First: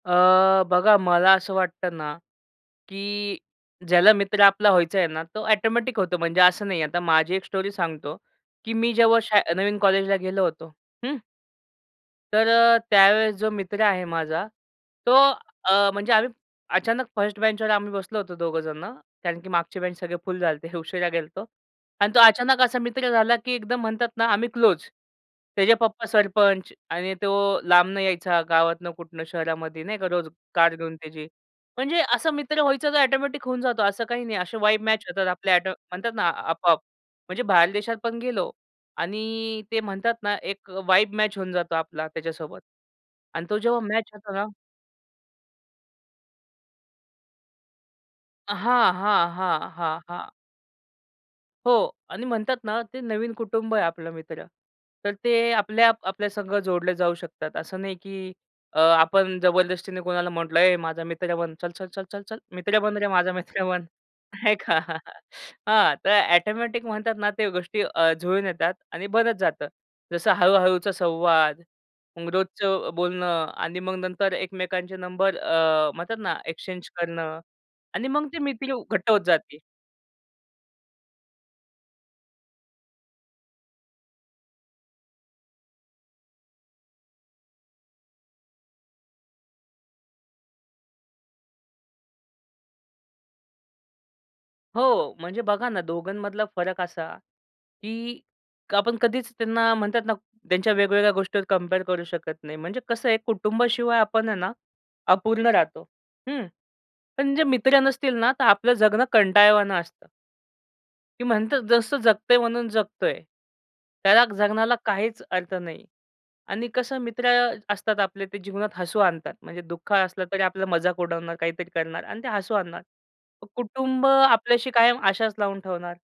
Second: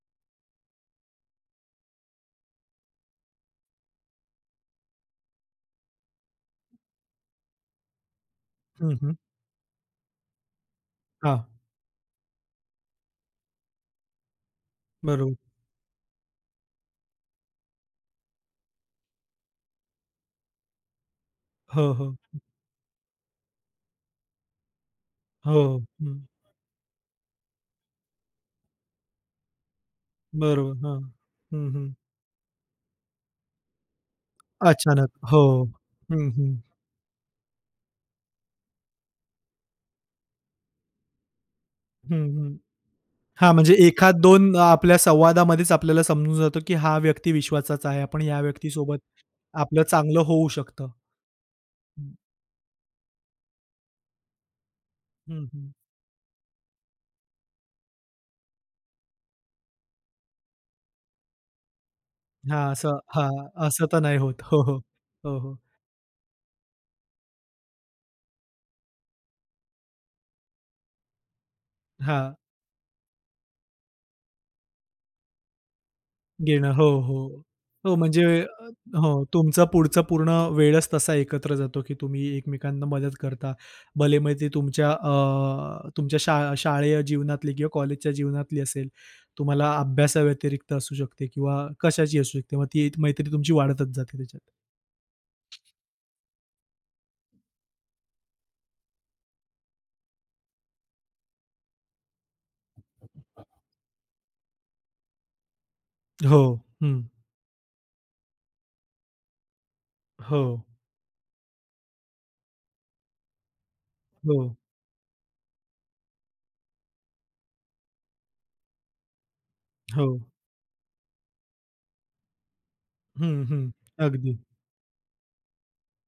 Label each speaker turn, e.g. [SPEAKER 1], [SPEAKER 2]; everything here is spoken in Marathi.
[SPEAKER 1] अ, बघा मला असं वाटतं ना, की ज्याला मित्र आपला व्हायच आहे ना, तो ऑटोमॅटिक होतो म्हणजे असं नाही आहे. आता माझी एक स्टोरी सांगतो, की मी
[SPEAKER 2] हं, हं.
[SPEAKER 1] जेव्हा शा नवीन कॉलेजला गेलो होतो, हं.
[SPEAKER 2] हां.
[SPEAKER 1] तर अ, त्यावेळेस जो मित्र आहे माझा तो
[SPEAKER 2] बरोबर.
[SPEAKER 1] अ, म्हणजे आम्ही अचानक फर्स्ट बेंचवर आम्ही बसलो होतो दोघं जणं कारण की मागचे बेंच सगळे फुल झालते उशिरा गेलतो
[SPEAKER 2] हो,
[SPEAKER 1] अन्
[SPEAKER 2] हो.
[SPEAKER 1] तो अचानक असा मित्र झाला, की एकदम म्हणतात ना, आम्ही क्लोज.
[SPEAKER 2] हो,
[SPEAKER 1] त्याचे
[SPEAKER 2] हो,
[SPEAKER 1] पप्पा
[SPEAKER 2] हं.
[SPEAKER 1] सरपंच आणि तो लांबनं यायचा गावातनं कुठनं शहरामध्ये नाही का रोज कार
[SPEAKER 2] बरोबर,
[SPEAKER 1] घेऊन
[SPEAKER 2] हां,
[SPEAKER 1] त्याची.
[SPEAKER 2] हं, हं.
[SPEAKER 1] म्हणजे असं मित्र व्हायचं तर ऑटोमॅटिक होऊन जातो असं काही नाही असे वाइब मॅच
[SPEAKER 2] अचानक,
[SPEAKER 1] होतात
[SPEAKER 2] हो,
[SPEAKER 1] आपल्या ऑटो म्हणतात ना,
[SPEAKER 2] हं, हं.
[SPEAKER 1] आपोआप. म्हणजे बाहेर देशात पण गेलो आणि ते म्हणतात ना, एक वाइब मॅच होऊन जातो आपला
[SPEAKER 2] हं, हं,
[SPEAKER 1] त्याच्यासोबत अन्
[SPEAKER 2] हां,
[SPEAKER 1] तो
[SPEAKER 2] म्हणजे
[SPEAKER 1] जेव्हा मॅच
[SPEAKER 2] एखाद
[SPEAKER 1] होतो ना
[SPEAKER 2] दोन आपल्या संवादामध्येच आपल्याला समजून जातं, की हा व्यक्ती विश्वासाचा आहे. आपण या
[SPEAKER 1] हां,
[SPEAKER 2] व्यक्तीसोबत
[SPEAKER 1] हां, हां,
[SPEAKER 2] आपलं
[SPEAKER 1] हां,
[SPEAKER 2] चांगलं
[SPEAKER 1] हां.
[SPEAKER 2] होऊ शकतं.
[SPEAKER 1] हो
[SPEAKER 2] हं.
[SPEAKER 1] आणि म्हणतात ना, ते नवीन कुटुंब आहे आपलं मित्र. तर
[SPEAKER 2] हं,
[SPEAKER 1] ते
[SPEAKER 2] हं.
[SPEAKER 1] आपल्या आपल्या संग जोडले जाऊ शकतात असं नाही, की अ, आपण जबरदस्तीने कोणाला म्हटलं, "ए माझा मित्र बन चल-चल-चल-चल-चल
[SPEAKER 2] हां,
[SPEAKER 1] मित्र
[SPEAKER 2] असं
[SPEAKER 1] बन रे
[SPEAKER 2] हां,
[SPEAKER 1] माझा मित्र बन"
[SPEAKER 2] असं तर नाही होत.
[SPEAKER 1] नाही
[SPEAKER 2] हो,
[SPEAKER 1] का?
[SPEAKER 2] हो, हो, हो.
[SPEAKER 1] हां, तर ऑटोमॅटिक म्हणतात ना त्या गोष्टी अ, जुळून येतात आणि भरत जातं. जसं हळू-हळूचा संवाद मग
[SPEAKER 2] हां.
[SPEAKER 1] रोजचं बोलणं आणि मग नंतर एकमेकांचे नंबर अ, म्हणतात ना,
[SPEAKER 2] घेणं हो,
[SPEAKER 1] एक्सचेंज करणं
[SPEAKER 2] हो, हो,
[SPEAKER 1] आणि
[SPEAKER 2] म्हणजे
[SPEAKER 1] मग ती मैत्री घट्ट होत
[SPEAKER 2] हो,
[SPEAKER 1] जाते.
[SPEAKER 2] तुमचा पुढचा पूर्ण वेळच तसा एकत्र जातो, की तुम्ही एकमेकांना मदत करता, भलेही मग ते तुमच्या अ, तुमच्या शा शाळेय जीवनातली किंवा कॉलेजच्या जीवनातली असेल तुम्हाला अभ्यासाव्यतिरिक्त असू शकते किंवा कशाची असू शकते मग ती मैत्री तुमची वाढतच जाते त्याच्यात.
[SPEAKER 1] हो, म्हणजे बघा ना, दोघांमधला फरक असा, की आपण कधीच त्यांना म्हणतात ना त्यांच्या वेगवेगळ्या गोष्टीवर कंपेअर करू शकत नाही. म्हणजे कसं आहे कुटुंबाशिवाय आपण आहे ना अपूर्ण राहतो.
[SPEAKER 2] हो,
[SPEAKER 1] हं,
[SPEAKER 2] हं.
[SPEAKER 1] पण जे मित्र नसतील ना तर आपलं जगणं कंटाळवान असतं.
[SPEAKER 2] हो.
[SPEAKER 1] की म्हणतात जसं जगतंय म्हणून जगतोय. त्याला
[SPEAKER 2] हो.
[SPEAKER 1] जगण्याला काहीच अर्थ नाही आणि कसं मित्र असतात आपले ते जीवनात हसू आणतात म्हणजे दुःख
[SPEAKER 2] हो.
[SPEAKER 1] असलं तरी आपला मजाक उडवणार काहीतरी करणार अन् ते हसू आणणार.
[SPEAKER 2] हं,
[SPEAKER 1] मग
[SPEAKER 2] हं,
[SPEAKER 1] कुटुंब
[SPEAKER 2] अगदी.
[SPEAKER 1] आपल्याशी कायम आशाच लावून ठेवणार.